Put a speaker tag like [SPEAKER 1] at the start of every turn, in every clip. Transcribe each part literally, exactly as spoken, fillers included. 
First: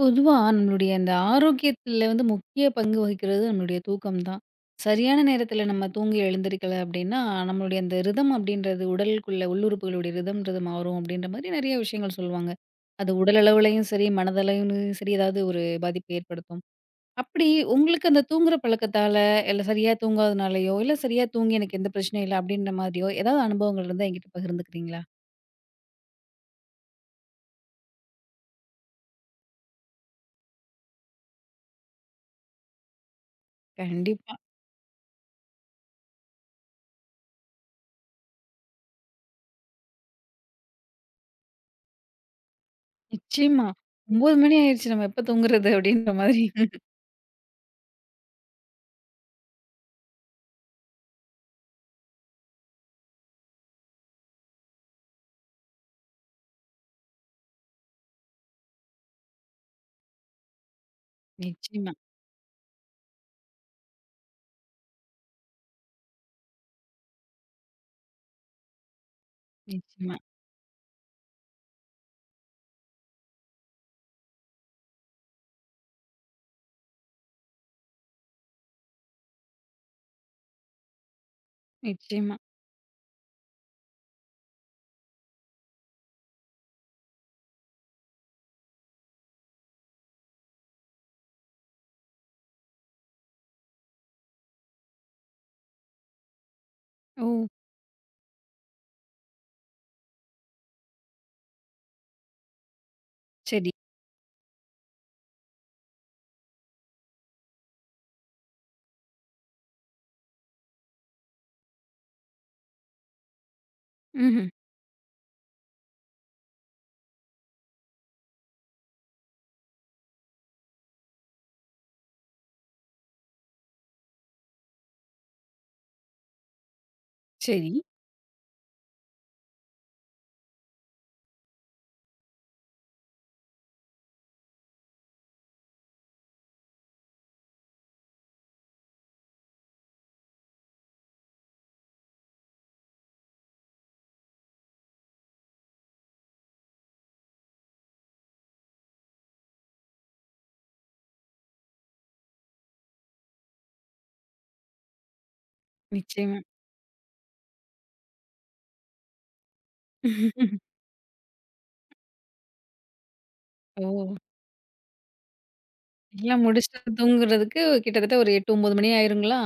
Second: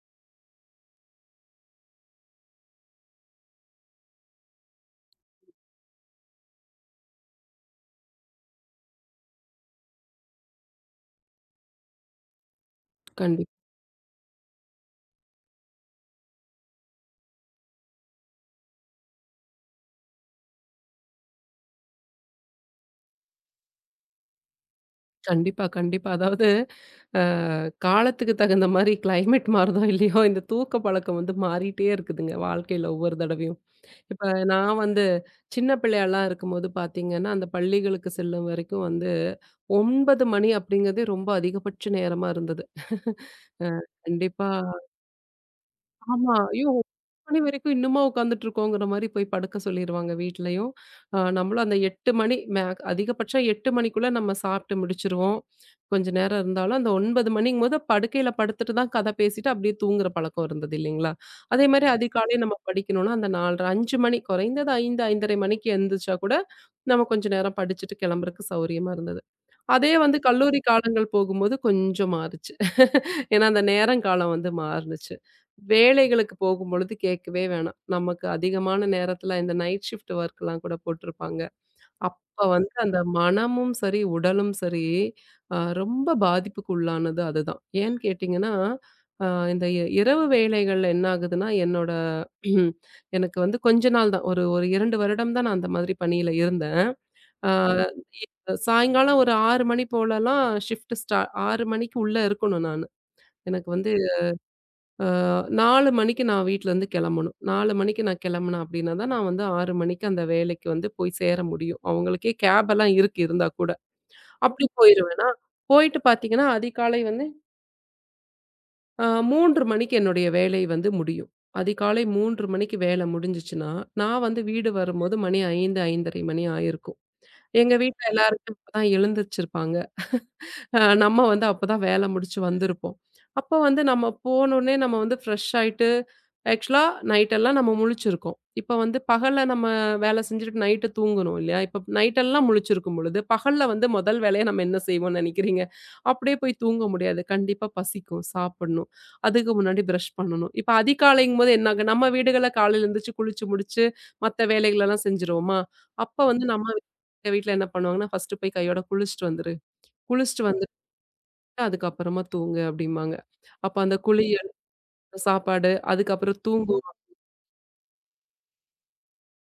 [SPEAKER 1] பொதுவா நம்மளுடைய அந்த ஆரோக்கியத்துல வந்து முக்கிய பங்கு வகிக்கிறது நம்மளுடைய தூக்கம் தான். சரியான நேரத்துல நம்ம தூங்கி எழுந்திரிக்கல அப்படின்னா, நம்மளுடைய அந்த ரிதம் அப்படின்றது உடலுக்குள்ள உள்ளுறுப்புகளுடைய ரிதம்ன்றது மாறும் அப்படின்ற மாதிரி நிறைய விஷயங்கள் சொல்லுவாங்க. அது உடல்
[SPEAKER 2] கண்டிப்
[SPEAKER 1] அளவுலயும் சரி, மனதளவுலயும் சரி ஏதாவது ஒரு பாதிப்பு ஏற்படுத்தும். அப்படி உங்களுக்கு அந்த தூங்குற பழக்கத்தால, இல்ல சரியா தூங்காதனாலயோ, இல்ல சரியா தூங்கி எனக்கு எந்த பிரச்சனையும் இல்ல அப்படின்ற மாதிரியோ ஏதாவது அனுபவங்கள் இருந்தா என்கிட்ட பகிர்ந்துக்கிறீங்களா?
[SPEAKER 2] கண்டிப்பா, கண்டிப்பா. அதாவது, அ காலத்துக்கு தகுந்த மாரி கிளைமேட் மாறுதோ இல்லையோ, இந்த தூக்க பழக்கம் வந்து மாறிட்டே இருக்குதுங்க, வாழ்க்கையில ஒவ்வொரு தடவையும். இப்ப
[SPEAKER 1] கண்டிப்பா.
[SPEAKER 2] நான் வந்து சின்ன பிள்ளையாலாம் இருக்கும்போது பார்த்தீங்கன்னா, அந்த பள்ளிகளுக்கு செல்லும் வரைக்கும் வந்து ஒன்பது மணி அப்படிங்கிறதே ரொம்ப அதிகபட்ச நேரமா இருந்தது.
[SPEAKER 1] நிச்சயமா.
[SPEAKER 2] அ
[SPEAKER 1] ஒன்பது
[SPEAKER 2] கண்டிப்பா.
[SPEAKER 1] மணி ஆயிருச்சு நம்ம எப்ப தூங்குறது அப்படின்ற
[SPEAKER 2] ஆமா.
[SPEAKER 1] மாதிரி.
[SPEAKER 2] ஐயோ! மணி வரைக்கும் இன்னுமா உட்காந்துட்டுருக்கோங்கிற மாரி போய் படுக்க சொல்லிருவாங்க வீட்லயும். அ நம்மளும் அந்த எட்டு மணி மே அதிகபட்சம் எட்டு மணிக்குள்ள நம்ம சாப்ட்டு முடிச்சுருவோம். கொஞ்ச நேரம் இருந்தாலும் அந்த ஒன்பது மணிங்கும்போது படுக்கையில படுத்துட்டு தான் கதை பேசிட்டு அப்படியே தூங்குற பழக்கம் இருந்தது இல்லைங்களா? அதே மாரி
[SPEAKER 1] நிச்சயமா,
[SPEAKER 2] அதிகாலை நம்ம படிக்கணும்னா அந்த நாலரை ஐந்து மணி குறைந்தது ஐந்து, ஐந்தரை மணிக்கு எந்திரிச்சா கூட நம்ம கொஞ்ச நேரம் படிச்சுட்டு கிளம்புறக்கு சௌரியமா இருந்தது. அதே
[SPEAKER 1] நிச்சயமா,
[SPEAKER 2] வந்து கல்லூரி காலங்கள் போகும்போது கொஞ்சம் மாறுச்சு. ஏன்னா, அந்த நேரங்காலம் வந்து மாறுனுச்சு. வேலைகளுக்கு போகும்பொழுது கேட்கவே வேணாம். நமக்கு அதிகமான நேரத்தில இந்த நைட் ஷிஃப்ட் வொர்க்லாம் கூட போட்டிருப்பாங்க.
[SPEAKER 1] நிச்சயமா.
[SPEAKER 2] அப்ப வந்து அந்த மனமும் சரி, உடலும் சரி, அ ரொம்ப பாதிப்புக்கு உள்ளானது அதுதான். ஏன்னு கேட்டீங்கன்னா, அ இந்த இ இரவு வேளைகள்ல என்ன ஆகுதுன்னா, என்னோட எனக்கு வந்து கொஞ்ச நாள் தான். ஒரு ஒரு இரண்டு வருடம் தான் நான் அந்த மாதிரி பணியில இருந்தேன்.
[SPEAKER 1] ஓ!
[SPEAKER 2] ஆ சாயங்காலம் ஒரு ஆறு மணி போலலாம் ஷிஃப்ட் ஸ்டா ஆறு மணிக்கு உள்ள இருக்கணும் நானு. எனக்கு
[SPEAKER 1] சரி.
[SPEAKER 2] வந்து அ நாலு மணிக்கு நான் வீட்லருந்து கெளம்பணும். நாலு மணிக்கு நான் கெளம்புனேன் அப்டின்னா தான், நான் வந்து ஆறு மணிக்கு அந்த வேலைக்கு வந்து போய் சேர முடியும். அவங்களுக்கே கேபெல்லாம் இருக்கு இருந்தா கூட.
[SPEAKER 1] ம்ஹ்ம்.
[SPEAKER 2] அப்டி போயிருவேனா, போயிட்டு பாத்தீங்கன்னா, அதிகாலை வந்து அ மூன்று மணிக்கு என்னுடைய வேலை வந்து முடியும். அதிகாலை மூன்று மணிக்கு வேல முடிஞ்சுச்சுன்னா, நான் வந்து வீடு வரும்போது மணி ஐந்து, ஐந்தரை மணி ஆயிருக்கும்.
[SPEAKER 1] சரி.
[SPEAKER 2] எங்க வீட்ல எல்லாருமே அப்பதான் எழுந்திரிச்சிருப்பாங்க. அ நம்ம வந்து அப்பதான் வேல முடிச்சு வந்திருப்போம். அப்ப வந்து நம்ம போனோனே நம்ம வந்து ஃப்ரெஷ் ஆயிட்டு, ஆக்சுவலா நைட் எல்லாம் நம்ம முழிச்சிருக்கோம். இப்ப வந்து பகல்ல நம்ம வேல செஞ்சுட்டு நைட்டு தூங்கணும் இல்லையா? இப்ப நைட்டெல்லாம் முழிச்சிருக்கும் பொழுது, பகல்ல வந்து முதல் வேலையா நம்ம என்ன செய்வோம்னு நெனைக்கிறீங்க? அப்படியே போய் தூங்க முடியாது. கண்டிப்பா பசிக்கும், சாப்பிடணும். அதுக்கு முன்னாடி பிரஷ் பண்ணணும். இப்ப அதிகாலைங்கும்போது என்ன ஆகும்? நம்ம வீடுகள்ல காலையில எந்திரிச்சு குளிச்சு முடிச்சு, மத்த வேலைகளெல்லாம் செஞ்சுருவோமா? அப்ப
[SPEAKER 1] நிச்சயமா.
[SPEAKER 2] வந்து நம்ம வீட்ல என்ன பண்ணுவாங்கன்னா, "ஃபர்ஸ்ட்டு போய் கையோட குளிச்சுட்டு வந்துரு. குளிச்சுட்டு வந்து அதுக்கப்புறமா தூங்கு" அப்படிம்பாங்க. அப்ப
[SPEAKER 1] ஓ!
[SPEAKER 2] அந்த குளியல், சாப்பாடு, அதுக்கப்புறம்
[SPEAKER 1] எல்லாம்
[SPEAKER 2] தூங்கு.
[SPEAKER 1] முடிச்சுட்டு
[SPEAKER 2] ம்.
[SPEAKER 1] தூங்குறதுக்கு கிட்டத்தட்ட ஒரு எட்டு, ஒன்பது மணி ஆயிருங்களா?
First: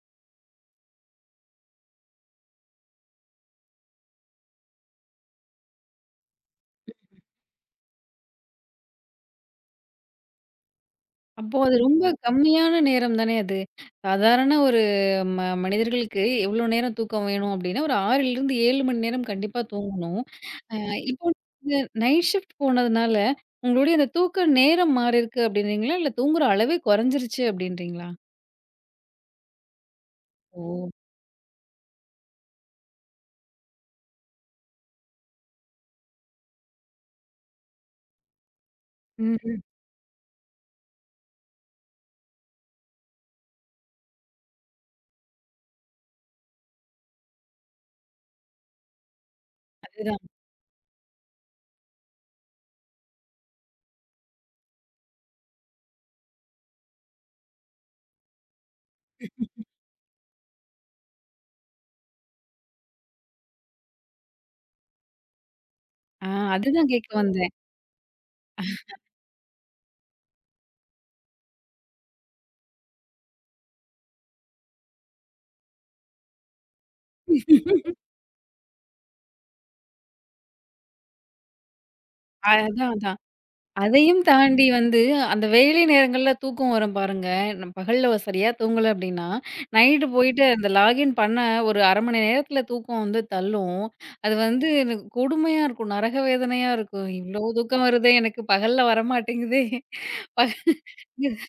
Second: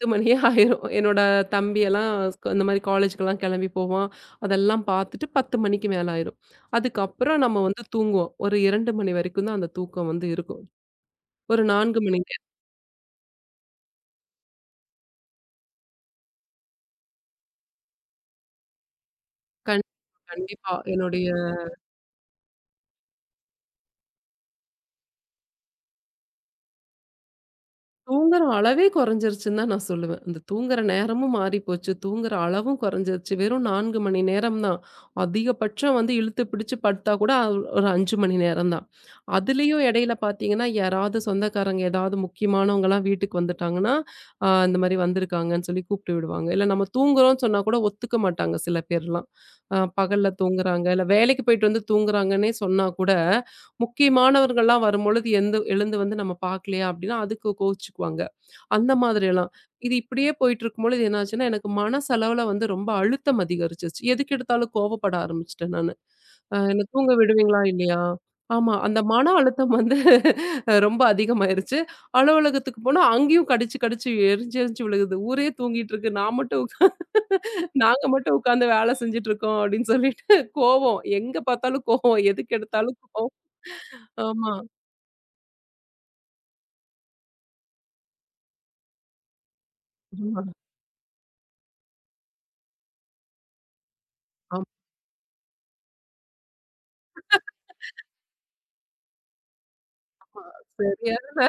[SPEAKER 2] பத்து மணியே ஆயிரும். என்னோட தம்பியெல்லாம் ஸ்கூ இந்த மாரி காலேஜ்க்கெல்லாம் கெளம்பி போவான். அதெல்லாம் பார்த்துட்டு பத்து மணிக்கு மேல ஆயிரும். அதுக்கப்புறம் நம்ம வந்து தூங்குவோம். ஒரு இரண்டு மணி வரைக்கும் தான் அந்த தூக்கம் வந்து இருக்கும்.
[SPEAKER 1] அப்போ
[SPEAKER 2] ஒரு
[SPEAKER 1] அது
[SPEAKER 2] நான்கு
[SPEAKER 1] ரொம்ப
[SPEAKER 2] மணி நேரம்.
[SPEAKER 1] கம்மியான நேரம் தானே அது. சாதாரண ஒரு ம மனிதர்களுக்கு எவ்வளோ நேரம் தூக்கம் வேணும் அப்டின்னா, ஒரு 6லிருந்து ஏழு மணி நேரம் கண்டிப்பா
[SPEAKER 2] கண்டிப்பா,
[SPEAKER 1] தூங்கணும்.
[SPEAKER 2] கண்டிப்பா.
[SPEAKER 1] அ இப்போ
[SPEAKER 2] என்னுடைய
[SPEAKER 1] நீங்க நைட் ஷிஃப்ட் போனதுனால, உங்களுடைய அந்த தூக்க நேரம் மாறியிருக்கு அப்டின்றீங்களா? இல்ல தூங்குற அளவே குறைஞ்சிருச்சு அப்டின்றீங்களா?
[SPEAKER 2] தூங்குற அளவே குறைஞ்சிருச்சுன்னு தான் நான் சொல்லுவேன். அந்த தூங்குற
[SPEAKER 1] ஓ!
[SPEAKER 2] நேரமும் மாறி போச்சு. தூங்குற அளவும் குறைஞ்சிருச்சு. வெறும் நான்கு மணி நேரம் தான். அதிகபட்சம் வந்து இழுத்து பிடிச்சு படுத்தா கூட அவ் ஒரு ஐந்து மணி நேரம் தான்.
[SPEAKER 1] ம்ஹ்ம்.
[SPEAKER 2] அதுலயும் இடையில பார்த்தீங்கன்னா, யாராவது சொந்தக்காரங்க ஏதாவது முக்கியமானவங்கலாம் வீட்டுக்கு வந்துட்டாங்கன்னா, அ இந்த மாரி வந்திருக்காங்கன்னு சொல்லி கூப்பிட்டு விடுவாங்க. இல்ல நம்ம தூங்குறோம்ன்னு சொன்னா கூட ஒத்துக்க மாட்டாங்க சில பேர்லாம். அ
[SPEAKER 1] அதுதான்.
[SPEAKER 2] பகல்ல தூங்குறாங்க, இல்ல வேலைக்கு போயிட்டு வந்து தூங்குறாங்கன்னே சொன்னா கூட, முக்கியமானவர்கள்லாம் வரும்பொழுது எந்து எழுந்து வந்து நம்ம பார்க்கலையா அப்படின்னா, அதுக்கு கோவிச்சுக்குவாங்க. அந்த மாதிரியெல்லாம். இது இப்படியே போயிட்டு இருக்கும்பொழுது என்னாச்சுன்னா, எனக்கு மனசளவுல வந்து ரொம்ப அழுத்தம் அதிகரிச்சுருச்சு. எதுக்கு எடுத்தாலும் கோவப்பட ஆரம்பிச்சுட்டேன் நானு.
[SPEAKER 1] ஆ
[SPEAKER 2] அ என்ன
[SPEAKER 1] அதுதான் கேட்க
[SPEAKER 2] தூங்க
[SPEAKER 1] வந்தேன்.
[SPEAKER 2] விடுவீங்களா இல்லையா? ஆமா. அந்த மன அழுத்தம் வந்து அஹ் ரொம்ப அதிகமாயிருச்சு. அலுவலகத்துக்கு போனா அங்கேயும் கடிச்சு கடிச்சு எரிஞ்சு எரிஞ்சு விழுகுது. ஊரே தூங்கிட்டு இருக்கு. நான் மட்டும் உக்கா நாங்க மட்டும் உட்காந்து வேலை செஞ்சுட்டு இருக்கோம் அப்படின்னு சொல்லிட்டு கோவம். எங்க பார்த்தாலும் கோவம். எதுக்கு
[SPEAKER 1] அதான்,
[SPEAKER 2] எடுத்தாலும்
[SPEAKER 1] அதான்.
[SPEAKER 2] கோவம்.
[SPEAKER 1] அதையும்
[SPEAKER 2] ஆமா.
[SPEAKER 1] தாண்டி வந்து அந்த வேலை நேரங்கள்ல தூக்கம் வரும் பாருங்க. நம்ம பகல்ல ஒரு சரியா தூங்கல அப்டின்னா, நைட்டு போயிட்டு
[SPEAKER 2] ஆமா.
[SPEAKER 1] அந்த லாகின் பண்ண ஒரு அரை மணி நேரத்துல தூக்கம் வந்து தள்ளும். அது
[SPEAKER 2] ஆமா,
[SPEAKER 1] வந்து எனக்கு கொடுமையா இருக்கும். நரக வேதனையா இருக்கும். இவ்ளோ தூக்கம் வருதே எனக்கு பகல்ல வரமாட்டேங்குதே. பகல்
[SPEAKER 2] சரியான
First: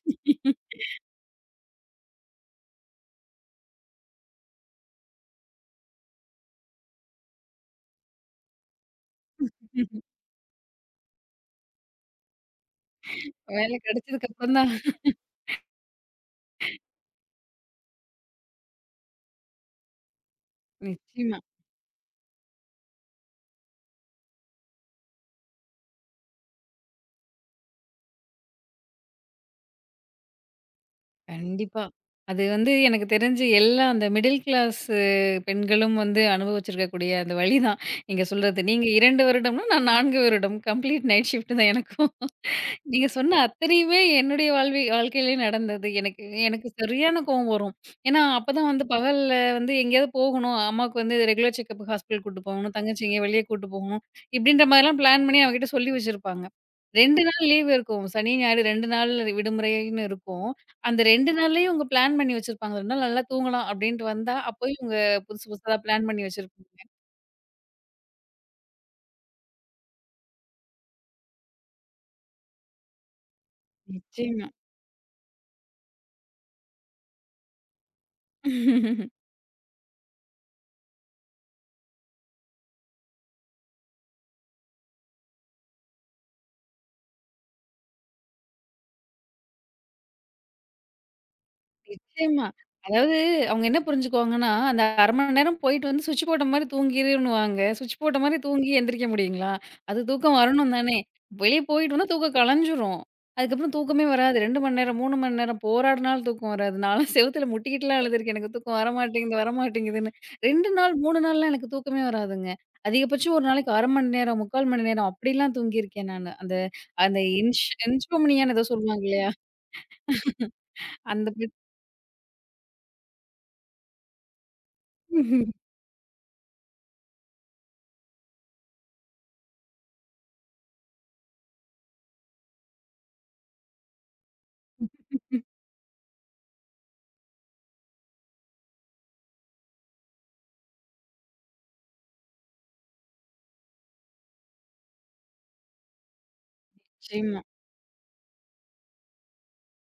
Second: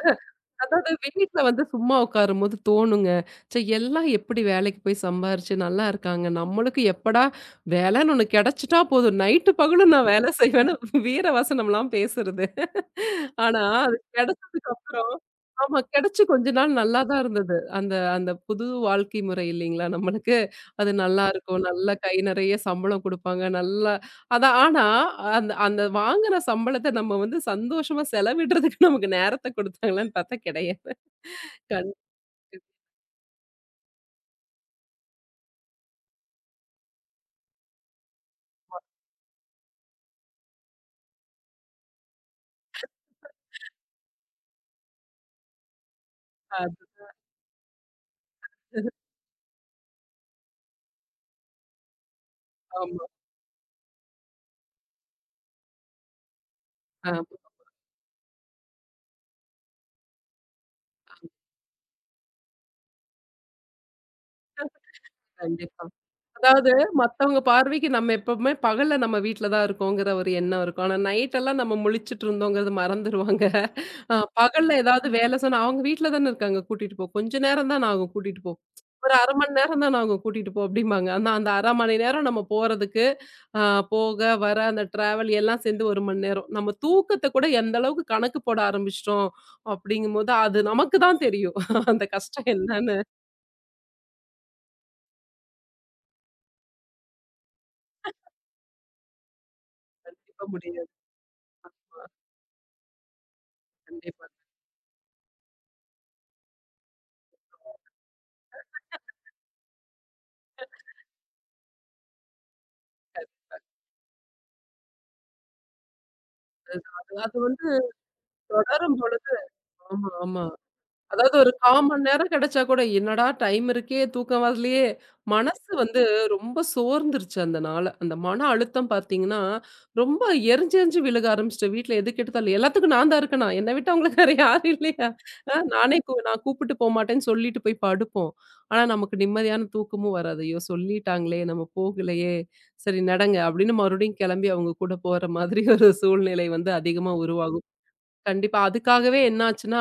[SPEAKER 2] அதாவது வீட்ல வந்து சும்மா உட்காரும்போது தோணுங்க. ச்சே எல்லாம் எப்படி வேலைக்கு போய் சம்பாரிச்சு நல்லா இருக்காங்க. நம்மளுக்கு எப்படா வேலைன்னு ஒண்ணு கிடைச்சுட்டா போதும். நைட்டு பகலும் நான் வேலை செய்வேன்னு வீரவசனம்லாம் பேசுறது. ஆனா
[SPEAKER 1] வேலை
[SPEAKER 2] அது
[SPEAKER 1] கிடைச்சதுக்கு அப்புறம் தான்
[SPEAKER 2] கிடைச்சதுக்கப்புறம், ஆமா. கிடைச்சு கொஞ்ச நாள் நல்லா தான் இருந்தது. அந்த அந்த புது வாழ்க்கை முறை இல்லைங்களா நம்மளுக்கு. அது நல்லாருக்கும். நல்லா
[SPEAKER 1] நிச்சயமா.
[SPEAKER 2] இருக்கும், நல்ல கை நிறைய சம்பளம் குடுப்பாங்க. நல்லா அதான். ஆனா, அந்த அந்த வாங்குற சம்பளத்த நம்ம வந்து சந்தோஷமா செலவிடுறதுக்கு நமக்கு நேரத்த குடுத்தாங்களான்னு பார்த்தா கிடையாது.
[SPEAKER 1] கண்டிப்பா.
[SPEAKER 2] கண்
[SPEAKER 1] அது வந்து எனக்கு தெரிஞ்சு எல்லா அந்த மிடில் கிளாஸ் பெண்களும் வந்து அனுபவிச்சிருக்கக்கூடிய அந்த வலி தான் நீங்க சொல்றது. நீங்க இரண்டு வருடம்னா, நான் நான்கு வருடம் கம்ப்ளீட் நைட் ஷிஃப்ட் தான் எனக்கும். நீங்க சொன்ன அத்தனையுமே என்னுடைய வாழ்வி வாழ்க்கையிலயே நடந்தது. எனக்கு எனக்கு சரியான கோவம் வரும். ஏன்னா, அப்பதான் வந்து பகல்ல வந்து எங்கேயாவது போகணும். அம்மாவுக்கு வந்து ரெகுலர் செக்கப் ஹாஸ்பிட்டல் கூட்டு போகணும்.
[SPEAKER 2] ஆமா,
[SPEAKER 1] தங்கச்சி எங்கேயோ வெளிய கூட்டு போகணும். இப்படின்ற மாதிரிலாம் பிளான் பண்ணி அவகிட்ட சொல்லி வச்சிருப்பாங்க. ரெண்டு
[SPEAKER 2] ஆமா.
[SPEAKER 1] நாள் லீவ் இருக்கும். சனி, ஞாயிறு ரெண்டு நாள் விடுமுறைன்னு இருக்கும். அந்த ரெண்டு நாள்லயும் இவங்க பிளான் பண்ணி வச்சிருப்பாங்க. ரெண்டு நாள் நல்லா தூங்கலாம் அப்படின்ட்டு வந்தா, அப்பயும் இவங்க புதுசு புதுசா
[SPEAKER 2] கண்டிப்பா.
[SPEAKER 1] பிளான் பண்ணி வச்சிருப்பாங்க.
[SPEAKER 2] அதாவது மத்தவங்க பார்வைக்கு நம்ம எப்பவுமே பகல்ல நம்ம வீட்ல தான் இருக்கோங்கிற ஒரு எண்ணம் இருக்கும். ஆனா நைட் எல்லாம் நம்ம முழிச்சுட்டு இருந்தோங்கிறது மறந்துருவாங்க. அ
[SPEAKER 1] நிச்சயமா.
[SPEAKER 2] பகல்ல ஏதாவது வேல சொன்னா, "அவங்க வீட்ல தானே இருக்காங்க கூட்டிட்டு போ. கொஞ்ச நேரம் தான ஆகும் கூட்டிட்டு போ. ஒரு அரை மணி நேரம் தான ஆகும் கூட்டிட்டு போ" அப்படிம்பாங்க. ஆனா அந்த அரை மணி நேரம் நம்ம போறதுக்கு, அ போக, வர, அந்த டிராவல் எல்லாம் சேர்ந்து ஒரு மணி நேரம். நம்ம தூக்கத்த கூட எந்த அளவுக்கு கணக்கு போட ஆரம்பிச்சுட்டோம் அப்படிங்கும்போது, அது நமக்கு தான் தெரியும். அந்த
[SPEAKER 1] நிச்சயமா.
[SPEAKER 2] கஷ்டம் என்னன்னு.
[SPEAKER 1] அதாவது அவங்க என்ன புரிஞ்சுக்குவாங்கன்னா, அந்த அரை மணி நேரம் போயிட்டு வந்து சுவிட்ச் போட்ட மாரி தூங்கிருன்னுவாங்க. சுவிட்ச் போட்ட மாரி தூங்கி எந்திரிக்க முடியுங்களா? அது தூக்கம்
[SPEAKER 2] கண்டிப்பா
[SPEAKER 1] வரணும்
[SPEAKER 2] முடியாது.
[SPEAKER 1] தானே! வெளிய போயிட்டோம்னா தூக்கம் கலஞ்சிரும். அதுக்கப்புறம் தூக்கமே
[SPEAKER 2] கண்டிப்பா.
[SPEAKER 1] வராது. ரெண்டு மணி நேரம், மூணு மணி நேரம் போராடுனாலும் தூக்கம் வராது. நான்லாம் செவுத்துல முட்டிக்கிட்டுலாம் அழுதுருக்கேன். எனக்கு தூக்கம் வரமாட்டேங்குது, வரமாட்டேங்குதுன்னு. ரெண்டு நாள், மூணு நாள்லாம் எனக்கு தூக்கமே வராதுங்க. அதிகபட்சம் ஒரு நாளைக்கு அரை மணி நேரம், முக்கால் மணி நேரம் அப்படிலாம் தூங்கியிருக்கேன் நானு. அந்த அந்த
[SPEAKER 2] அது
[SPEAKER 1] இன்ஷ்
[SPEAKER 2] வந்து
[SPEAKER 1] இன்ஷோம்னியான்னு ஏதோ சொல்லுவாங்க இல்லையா?
[SPEAKER 2] தொடரும்பொழுது, ஆமா, ஆமா.
[SPEAKER 1] அந்த
[SPEAKER 2] அதாவது ஒரு கால் மணி நேரம் கிடைச்சா கூட, என்னடா டைம் இருக்கே! தூக்கம் வரலையே! மனசு வந்து ரொம்ப சோர்ந்துருச்சு அந்த நாள. அந்த மன அழுத்தம் பார்த்தீங்கன்னா, ரொம்ப எரிஞ்சு எரிஞ்சு விழுக ஆரம்பிச்சுட்டேன். வீட்ல எதுக்கு எடுத்தாலும் எல்லாத்துக்கும் நான் தான் இருக்கேனா? என்ன விட்டா உங்களுக்கு வேற யாரும் இல்லையா? அ நானே கூ நான் கூப்பிட்டு போமாட்டேன்னு சொல்லிட்டு போய் படுப்போம். ஆனா, நமக்கு நிம்மதியான தூக்கமும் வராது. ஐயோ! சொல்லிட்டாங்களே! நம்ம போகலையே! சரி நடங்க, அப்படின்னு மறுபடியும் கிளம்பி அவங்க கூட போற மாதிரி ஒரு சூழ்நிலை வந்து அதிகமா
[SPEAKER 1] நிச்சயமா.
[SPEAKER 2] உருவாகும். கண்டிப்பா. அதுக்காகவே என்னாச்சுன்னா,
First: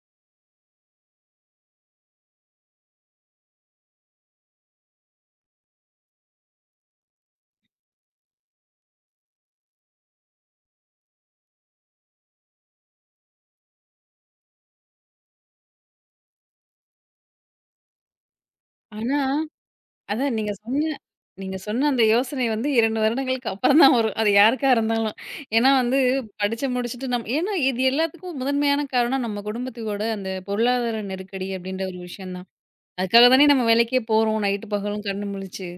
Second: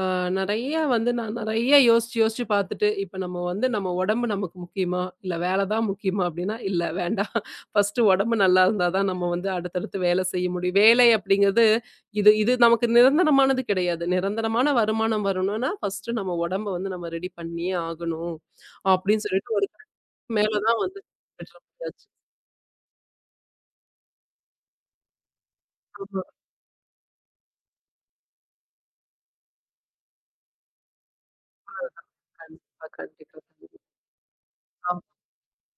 [SPEAKER 2] அ நெறைய வந்து நான் நெறைய யோசிச்சு, யோசிச்சு பார்த்துட்டு, இப்ப நம்ம வந்து நம்ம உடம்பு நமக்கு முக்கியமா? இல்ல வேல தான் முக்கியமா? அப்டின்னா, இல்ல வேண்டாம். ஃபர்ஸ்ட்டு உடம்பு நல்லா இருந்தா தான் நம்ம வந்து அடுத்தடுத்து வேல செய்ய முடியும். வேலை அப்டிங்கிறது இது இது நமக்கு நிரந்தரமானது கிடையாது. நிரந்தரமான வருமானம் வரணும்னா, ஃபர்ஸ்ட்டு நம்ம உடம்ப வந்து நம்ம ரெடி பண்ணியே ஆகணும்.
[SPEAKER 1] ஆனா,
[SPEAKER 2] அப்டின்னு சொல்லிட்டு ஒரு
[SPEAKER 1] அதான் நீங்க
[SPEAKER 2] மேல தான்
[SPEAKER 1] சொன்ன
[SPEAKER 2] வந்து பெற்ற
[SPEAKER 1] நீங்க சொன்ன அந்த
[SPEAKER 2] முடியாச்சு.
[SPEAKER 1] யோசனை வந்து இரண்டு வருடங்களுக்கு அப்புறம் தான் வரும். அது யாருக்கா இருந்தாலும். ஏன்னா வந்து
[SPEAKER 2] ஆமா.
[SPEAKER 1] படிச்சு முடிச்சுட்டு நம் ஏன்னா இது எல்லாத்துக்கும் முதன்மையான காரணம் நம்ம குடும்பத்தோட அந்த பொருளாதார நெருக்கடி அப்படின்ற ஒரு விஷயம் தான்.
[SPEAKER 2] கண்டிப்பா,
[SPEAKER 1] அதுக்காக
[SPEAKER 2] கண்டிப்பா,
[SPEAKER 1] தானே நம்ம
[SPEAKER 2] கண்டிப்பா.
[SPEAKER 1] வேலைக்கே போறோம். நைட்டு பகலும் கண்ணு முழிச்சு.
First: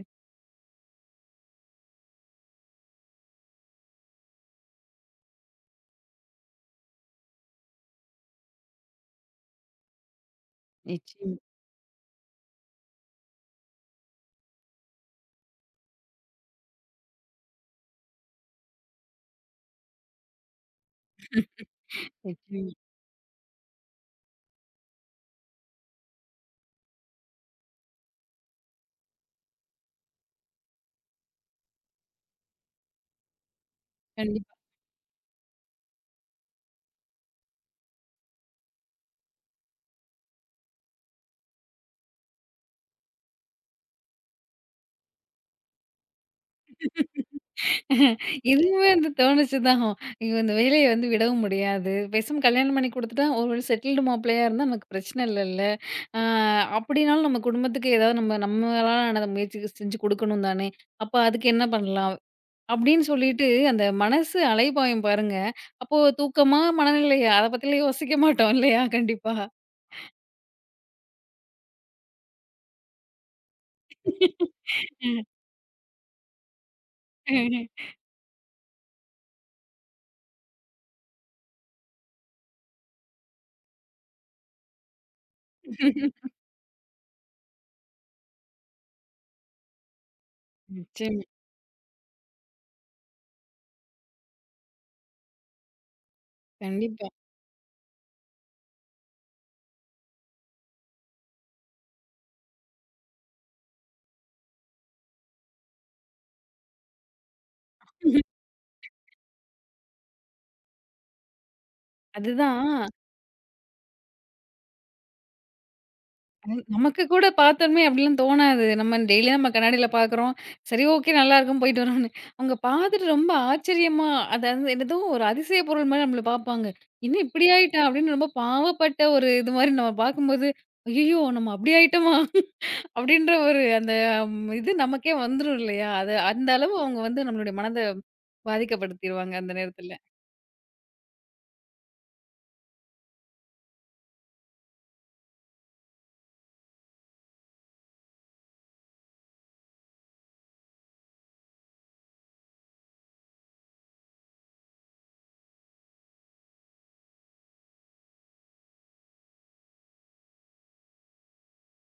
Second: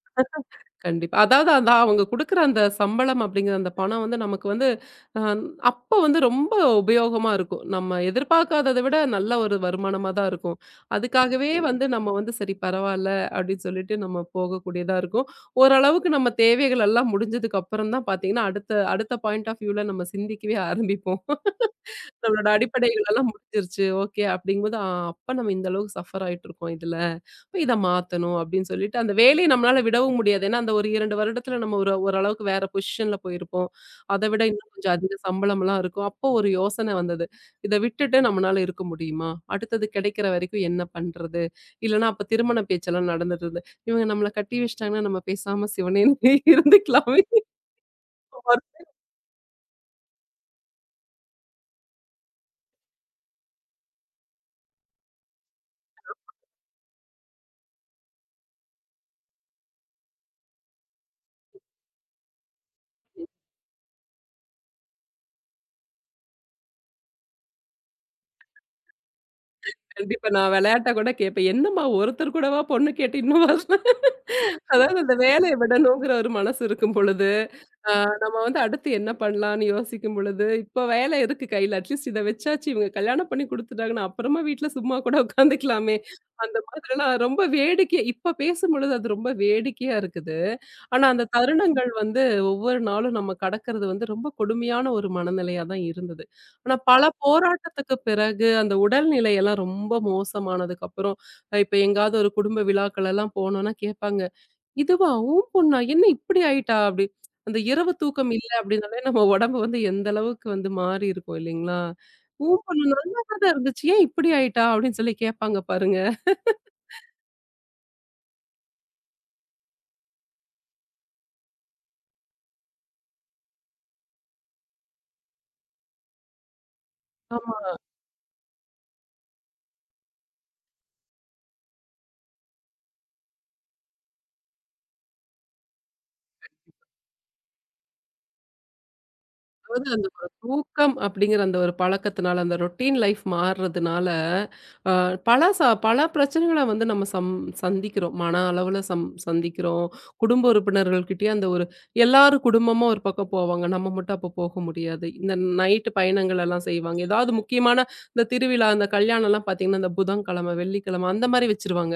[SPEAKER 2] கண்டிப்பா. அதாவது அந்த அவங்க குடுக்குற அந்த சம்பளம் அப்படிங்கிற அந்த பணம் வந்து நமக்கு வந்து அ அப்ப வந்து ரொம்ப உபயோகமா இருக்கும். நம்ம எதிர்பார்க்காதத விட நல்ல ஒரு வருமானமா தான் இருக்கும்.
[SPEAKER 1] நிச்சயமா,
[SPEAKER 2] அதுக்காகவே வந்து நம்ம வந்து சரி பரவால்ல அப்படின்னு சொல்லிட்டு நம்ம போகக்கூடியதா இருக்கும். ஓரளவுக்கு நம்ம தேவைகள் எல்லாம் முடிஞ்சதுக்கு அப்புறம் தான் பார்த்தீங்கன்னா, அடுத்த அடுத்த பாயிண்ட் ஆஃப் வியூல நம்ம சிந்திக்கவே ஆரம்பிப்போம். நம்மளோட
[SPEAKER 1] நிச்சயமா.
[SPEAKER 2] அடிப்படைகள் எல்லாம் முடிஞ்சிருச்சு. ஓகே அப்படிங்கும்போது, ஆ அப்ப நம்ம இந்த அளவுக்கு சஃபர் ஆயிட்டுருக்கோம் இதுல. இப்ப இத மாத்தணும் அப்படின்னு சொல்லிட்டு, அந்த வேலைய நம்மளால விடவும் முடியாது. ஏன்னா, அந்த ஒரு இரண்டு வருடத்துல நம்ம ஒரு ஓரளவுக்கு வேற பொசிஷன்ல போயிருப்போம். அத விட
[SPEAKER 1] கண்டிப்பா.
[SPEAKER 2] இன்னும் கொஞ்சம் அதிக சம்பளம்லாம் இருக்கும். அப்போ ஒரு யோசனை வந்தது. இத விட்டுட்டு நம்மனால இருக்க முடியுமா? அடுத்தது கிடைக்கிற வரைக்கும் என்ன பண்றது? இல்லன்னா அப்ப திருமண பேச்செல்லாம் நடந்துட்டுருந்து. இவங்க நம்மள கட்டி வச்சுட்டாங்கன்னா, நம்ம பேசாம சிவனேன்னு இருந்துக்கலாமே. ஒரு-
[SPEAKER 1] இதுவுமே வந்து தோணுச்சு தான். ஐயோ! இந்த வேலைய வந்து விடவும் முடியாது. பேசாம கல்யாணம் பண்ணி குடுத்துட்டா ஒரு வேள செட்டில்டு மாப்பிள்ளையா இருந்தா நமக்கு பிரச்சனை இல்லல்ல. ஆ அப்படின்னாலும் நம்ம குடும்பத்துக்கு ஏதாவது நம்ம நம்மளால நடந்த முயற்சி செஞ்சு கொடுக்கணும் தானே. அப்ப அதுக்கு என்ன பண்ணலாம்? அப்படின்னு சொல்லிட்டு அந்த மனசு அலைபாயும் பாருங்க. அப்போ தூக்கமா, மனநிலையா? அத பத்திலாம் யோசிக்க மாட்டோம் இல்லையா? கண்டிப்பா.
[SPEAKER 2] கண்டிப்பா நான் விளையாட்டா கூட கேட்பேன். என்னம்மா ஒருத்தர் கூடவா பொண்ணு கேட்டு இன்னும் வரல? அதாவது அந்த வேலைய விடணுங்கிற ஒரு மனசு இருக்கும் பொழுது ஆ நம்ம வந்து அடுத்து என்ன பண்ணலான்னு யோசிக்கும் பொழுது, இப்ப வேலை இருக்கு கையில. அட்லீஸ்ட் இத வச்சாச்சு இவங்க கல்யாணம் பண்ணி குடுத்துட்டாங்கன்னா, அப்புறமா வீட்ல சும்மா கூட உட்காந்துக்கலாமே. அந்த மாதிரிலாம் ரொம்ப வேடிக்கை இப்ப பேசும்பொழுது அது ரொம்ப வேடிக்கையா இருக்குது. ஆனா
[SPEAKER 1] நிச்சயமா.
[SPEAKER 2] அந்த தருணங்கள் வந்து ஒவ்வொரு நாளும் நம்ம கடக்கிறது வந்து ரொம்ப கொடுமையான ஒரு மனநிலையா தான் இருந்தது. ஆனா பல
[SPEAKER 1] கண்டிப்பா.
[SPEAKER 2] போராட்டத்துக்கு பிறகு அந்த உடல்நிலை எல்லாம் ரொம்ப மோசமானதுக்கு அப்புறம், அஹ் இப்ப எங்கேயாவது ஒரு குடும்ப விழாக்கள் எல்லாம் போனோம்னா கேட்பாங்க. இதுவா? உன் பொண்ணா? என்ன இப்படி ஆயிட்டா? அப்படி. அந்த இரவு தூக்கம் இல்ல அப்படின்னாலே நம்ம உடம்பு வந்து எந்த அளவுக்கு வந்து மாறி இருக்கும் இல்லைங்களா? உன் பொண்ணு
[SPEAKER 1] அதுதான்.
[SPEAKER 2] நல்லா தான் இருந்துச்சு. ஏன் இப்படி ஆயிட்டா? அப்படின்னு சொல்லி கேட்பாங்க பாருங்க.
[SPEAKER 1] ம். நமக்கு கூட பார்த்தோமே அப்டிலாம் தோணாது. நம்ம டெய்லி நம்ம கண்ணாடில பார்க்குறோம். சரி ஓகே நல்லாருக்கும் போயிட்டு வரோம்னு. அவங்க பார்த்துட்டு ரொம்ப ஆச்சரியமா அதாவது என்னதோ ஒரு அதிசய பொருள் மாரி நம்மள பார்ப்பாங்க. என்ன இப்டி ஆயிட்டா? அப்டின்னு ரொம்ப பாவப்பட்ட ஒரு இது மாரி நம்ம பார்க்கும்போது, ஐயய்யோ! நம்ம அப்டி ஆயிட்டோமா? அப்டின்ற ஒரு அந்த ம், இது நமக்கே வந்துரும் இல்லையா? அது அந்த அளவு அவங்க வந்து நம்மளுடைய மனத பாதிக்கப்படுத்திருவாங்க அந்த
[SPEAKER 2] அதாவது
[SPEAKER 1] நேரத்துல.
[SPEAKER 2] அந்த ஒரு தூக்கம் அப்படிங்கிற அந்த ஒரு பழக்கத்தினால, அந்த ரொட்டீன் லைஃப் மாறுறதுனால, அ பல ச பல பிரச்சனைகள வந்து நம்ம சம் சந்திக்கிறோம். மன அளவுல சம் சந்திக்கிறோம். குடும்ப உறுப்பினர்கள்கிட்டயும் அந்த ஒரு எல்லாரும் குடும்பமா ஒரு பக்கம் போவாங்க. நம்ம மட்டும் அப்போ போக முடியாது. இந்த நைட்டு பயணங்கள் எல்லாம் செய்வாங்க. ஏதாவது முக்கியமான இந்த திருவிழா, இந்த கல்யாணம்லாம் பார்த்தீங்கன்னா, இந்த புதன்கிழமை, வெள்ளிக்கிழமை அந்த மாரி வச்சுருவாங்க.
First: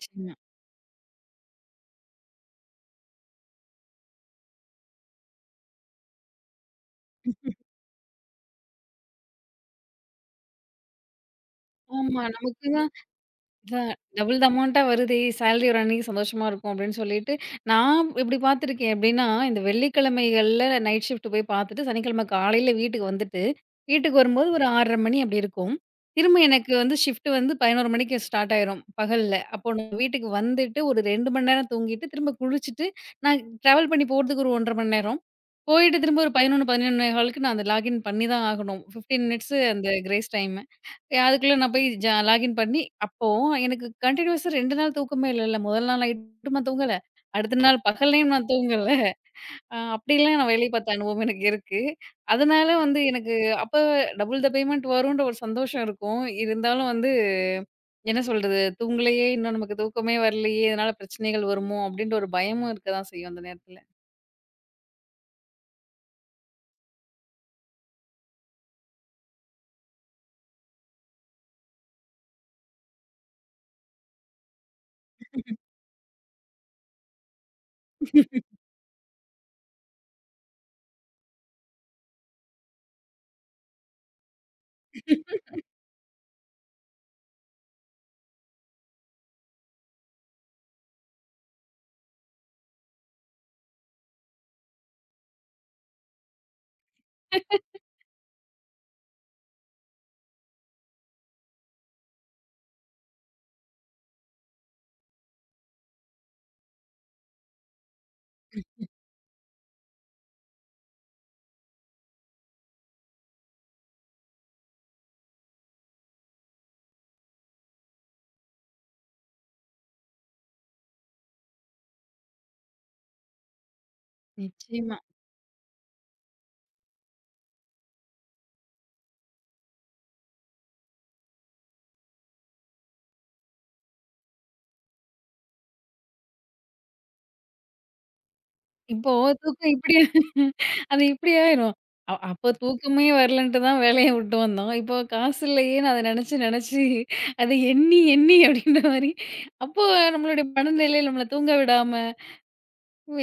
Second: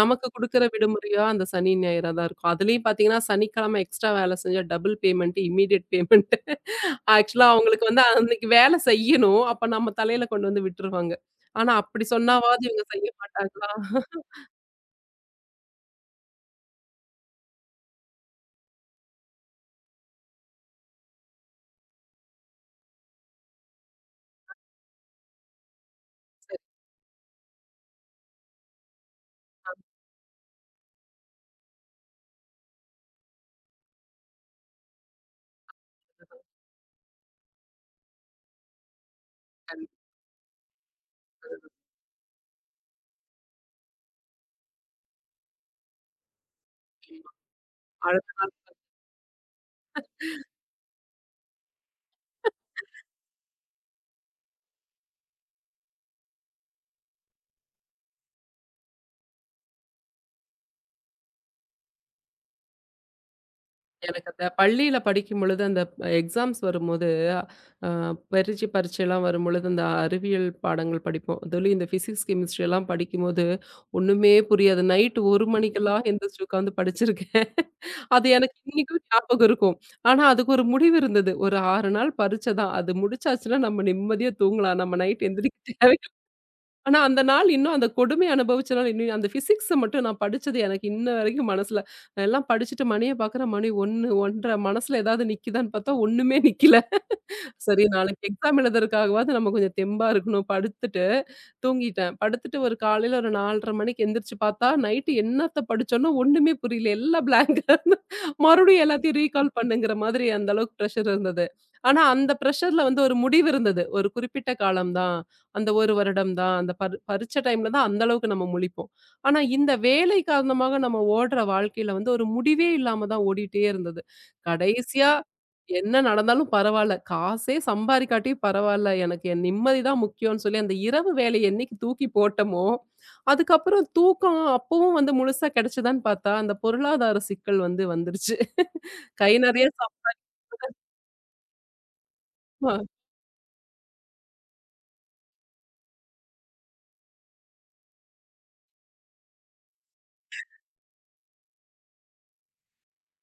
[SPEAKER 2] நமக்கு குடுக்குற விடுமுறையா அந்த சனி, ஞாயிறா தான் இருக்கும். அதுலயும் பார்த்தீங்கன்னா, சனிக்கிழமை எக்ஸ்ட்ரா வேலை செஞ்சா டபுள் பேமெண்ட், இமிடியேட் பேமெண்ட். ஆக்சுவலா அவங்களுக்கு வந்து அன்னைக்கு வேலை செய்யணும். அப்ப நம்ம தலையில கொண்டு வந்து விட்டுருவாங்க. ஆனா அப்படி
[SPEAKER 1] ஆமா.
[SPEAKER 2] சொன்னாவாவது
[SPEAKER 1] நமக்கு
[SPEAKER 2] இவங்க செய்ய மாட்டாங்களா?
[SPEAKER 1] அதான் டபுள் த அமௌண்ட்டா வருதே! சேலரி ஒரு அன்னைக்கு சந்தோஷமா இருக்கும் அப்படின்னு சொல்லிட்டு, நான் இப்படி பார்த்துருக்கேன் எப்படின்னா, இந்த வெள்ளிக்கிழமைகள்ல நைட் ஷிஃப்ட் போய் பார்த்துட்டு, சனிக்கிழமை காலையில வீட்டுக்கு வந்துட்டு, வீட்டுக்கு வரும்போது ஒரு ஆறரை மணி அப்படி இருக்கும். திரும்ப
[SPEAKER 2] சரி.
[SPEAKER 1] எனக்கு வந்து ஷிஃப்ட் வந்து பதினொன்று மணிக்கு ஸ்டார்ட் ஆயிரும் பகல்ல. அப்போ நான் வீட்டுக்கு வந்துட்டு ஒரு ரெண்டு மணி நேரம் தூங்கிட்டு, திரும்ப குளிச்சுட்டு, நான் ட்ராவல் பண்ணி போறதுக்கு ஒரு ஒன்றரை அரை மணி நேரம். போயிட்டு திரும்ப ஒரு பதினொன்று, 11:15க்கு நான் அந்த லாகின் பண்ணி தான் ஆகணும். பதினைஞ்சு மினிட்ஸ் அந்த
[SPEAKER 2] கண்டிப்பா.
[SPEAKER 1] Grace time. அதுக்குள்ள நான் போய் ஜ லாகின் பண்ணி அப்போ எனக்கு கன்டினியூஸா ரெண்டு நாள் தூக்கமே இல்லல்ல. முதல் நாள் நைட்டும் நான் தூங்கல. அடுத்த நாள்
[SPEAKER 2] அடுத்த
[SPEAKER 1] பகல்லேயும் நான்
[SPEAKER 2] நாள்.
[SPEAKER 1] தூங்கல. அ அப்படிலாம் நான் வேலை பார்த்த அனுபவம் எனக்கு இருக்கு. அதனால வந்து எனக்கு அப்ப டபுள் த பேமெண்ட் வரும்ன்ற ஒரு சந்தோஷம் இருக்கும். இருந்தாலும் வந்து என்ன சொல்றது? தூங்கலையே, இன்னும் நமக்கு தூக்கமே வரலையே, இதனால பிரச்சனைகள் வருமோ? அப்படின்ற ஒரு பயமும் இருக்க தான் செய்யும் அந்த நேரத்துல.
[SPEAKER 2] எனக்கு அந்த பள்ளியில படிக்கும்பொழுது, அந்த எக்ஸாம்ஸ் வரும்போது, அ பரீட்சை பரீட்சைலாம் வரும்பொழுது, அந்த அறிவியல் பாடங்கள் படிப்போம். அதுலயும் இந்த ஃபிசிக்ஸ், கெமிஸ்ட்ரி எல்லாம் படிக்கும்போது, ஒண்ணுமே புரியாது. நைட்டு ஒரு மணிக்கெல்லாம் எந்திரிச்சு உட்காந்து படிச்சிருக்கேன். அது எனக்கு இன்னிக்கும் ஞாபகம் இருக்கும். ஆனா, அதுக்கு ஒரு முடிவு இருந்தது. ஒரு ஆறு நாள் பரீட்சை தான். அது முடிச்சாச்சுன்னா, நம்ம நிம்மதியா தூங்கலாம். நம்ம நைட் எந்திரிக்க தேவை. ஆனா, அந்த நாள் இன்னும் அந்த கொடுமைய அனுபவிச்ச நாள் இன்னும் அந்த பிசிக்ஸ மட்டும் நான் படிச்சது எனக்கு இன்ன வரைக்கும் மனசுல. நான் எல்லாம் படிச்சுட்டு மணிய பாக்குறேன். மணி ஒன்று, ஒன்றரை மனசுல ஏதாவது நிக்குதான்னு பாத்தா ஒண்ணுமே நிக்கல. சரி நாளைக்கு எக்ஸாம் எழுதுறதுக்காகவாவது நம்ம கொஞ்சம் தெம்பா இருக்கணும். படுத்துட்டு தூங்கிட்டேன். படுத்துட்டு ஒரு காலையில ஒரு நாலரை மணிக்கு எந்திரிச்சு பார்த்தா, நைட்டு என்னத்த படிச்சோம்னோ ஒண்ணுமே புரியல. எல்லாம் பிளாங்க். மறுபடியும் எல்லாத்தையும் ரீகால் பண்ணுங்கிற மாதிரி அந்த அளவுக்கு பிரஷர் இருந்தது. ஆனா அந்த பிரஷர்ல வந்து ஒரு முடிவு இருந்தது. ஒரு குறிப்பிட்ட காலம் தான். அந்த ஒரு வருடம் தான். அந்த பரி பரீட்சை டைம்ல தான் அந்த அளவுக்கு நம்ம முழிப்போம். ஆனா இந்த வேலை காரணமாக நம்ம ஓடுற வாழ்க்கையில வந்து ஒரு முடிவே இல்லாம தான் ஓடிட்டே இருந்தது.
[SPEAKER 1] நிச்சயமா.
[SPEAKER 2] கடைசியா என்ன நடந்தாலும் பரவால்ல. காசே சம்பாரிக்காட்டியும் பரவால்ல. எனக்கு என் நிம்மதி தான் முக்கியம்னு சொல்லி, அந்த இரவு வேலைய என்னைக்கு தூக்கி போட்டமோ, அதுக்கப்புறம் தூக்கம் அப்பவும் வந்து முழுசா கிடைச்சதான்னு பார்த்தா, அந்த பொருளாதார சிக்கல் வந்து வந்துருச்சு.
[SPEAKER 1] இப்போ
[SPEAKER 2] கை நெறைய
[SPEAKER 1] தூக்கம் இப்படி அது இப்படி ஆயிரும். அ அப்போ
[SPEAKER 2] சம்பா
[SPEAKER 1] தூக்கமே வரலன்ட்டு தான் வேலைய விட்டு வந்தோம். இப்போ காசு இல்லையேன்னு அத நெனச்சு நெனச்சு அத எண்ணி எண்ணி அப்படின்ற மாரி அப்போ நம்மளுடைய மனநிலை நம்மள தூங்க விடாம,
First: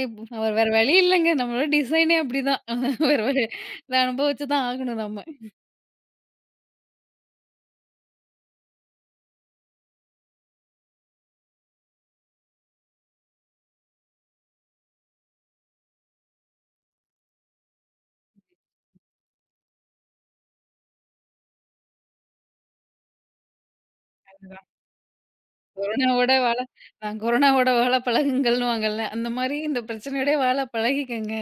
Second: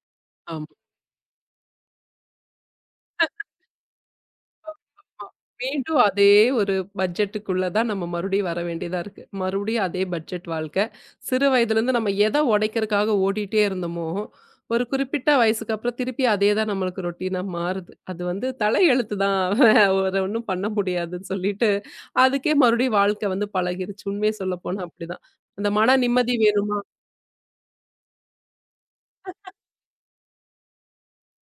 [SPEAKER 1] இப் வேற வேற வழி இல்லங்க. நம்மளோட டிசைனே அப்படிதான். வேற வழி இத அனுபவிச்சு தான் ஆகணும் நம்ம.
[SPEAKER 2] ஆமா. மீண்டும் அதே ஒரு பட்ஜெட்டுக்குள்ள தான் நம்ம மறுபடியும் வர வேண்டியதா இருக்கு. மறுபடியும் அதே பட்ஜெட் வாழ்க்கை. சிறு வயதிலேருந்து நம்ம எத உடைக்கிறதுக்காக ஓடிட்டே இருந்தோமோ, ஒரு குறிப்பிட்ட வயசுக்கு அப்புறம் திருப்பி அதே தான் நம்மளுக்கு ரொட்டீனா மாறுது. அது வந்து தலையெழுத்து தான் வேற ஒண்ணும் பண்ண முடியாதுன்னு சொல்லிட்டு, அதுக்கே மறுபடியும் வாழ்க்கை வந்து பழகிருச்சு. உண்மைய
[SPEAKER 1] அதுதான்.
[SPEAKER 2] சொல்லப்போனா அப்படிதான். அந்த மன
[SPEAKER 1] கொரோனாவோட
[SPEAKER 2] நிம்மதி
[SPEAKER 1] வாழ
[SPEAKER 2] வேணுமா?
[SPEAKER 1] நான் கொரோனாவோட வாழ பழகுங்கள்ன்னுவாங்கல்ல. அந்த மாரி இந்த பிரச்சனையோடயே வாழ பழகிக்கங்க.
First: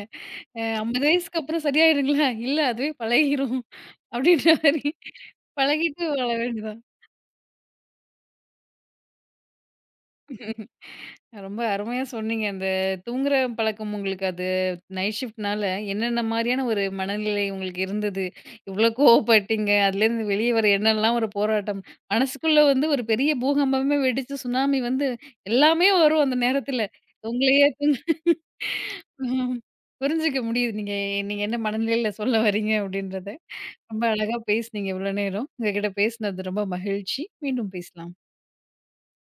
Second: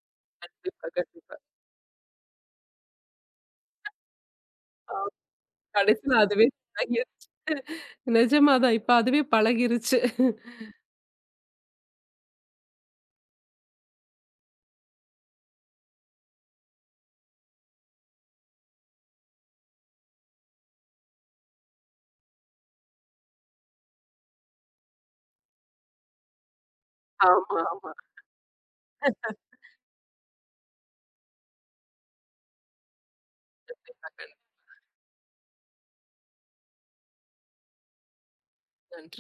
[SPEAKER 1] அ
[SPEAKER 2] கண்டிப்பா,
[SPEAKER 1] ஐம்பது
[SPEAKER 2] கண்டிப்பா.
[SPEAKER 1] வயசுக்கு அப்புறம் சரியாயிடுங்களா? இல்ல அதுவே பழகிரும். அப்படின்ற மாரி பழகிட்டு
[SPEAKER 2] கடைசியில
[SPEAKER 1] வாழ
[SPEAKER 2] அதுவே
[SPEAKER 1] வேண்டியதான்.
[SPEAKER 2] பழகிருச்சு. நிஜமா தான். இப்ப அதுவே பழகிருச்சு.
[SPEAKER 1] ரொம்ப அருமையா சொன்னீங்க. அந்த தூங்குற பழக்கம் உங்களுக்கு அது நைட் ஷிஃப்ட்னால என்னென்ன மாரியான ஒரு மனநிலை உங்களுக்கு இருந்தது? இவ்ளோ கோவப்பட்டீங்க. அதுலேருந்து வெளிய வர என்னெல்லாம் ஒரு போராட்டம். மனசுக்குள்ள வந்து ஒரு பெரிய பூகம்பமே வெடிச்சு சுனாமி வந்து எல்லாமே வரும் அந்த நேரத்துல.
[SPEAKER 2] ஆமா,
[SPEAKER 1] உங்களையே
[SPEAKER 2] ஆமா.
[SPEAKER 1] தூங்க ம். புரிஞ்சுக்க முடியுது. நீங்க நீங்க என்ன மனநிலையில சொல்ல வரீங்க அப்படின்றத. ரொம்ப அழகா பேசுனீங்க இவ்வளோ நேரம். உங்ககிட்ட பேசினது ரொம்ப மகிழ்ச்சி. மீண்டும் பேசலாம்.
[SPEAKER 2] நன்றி.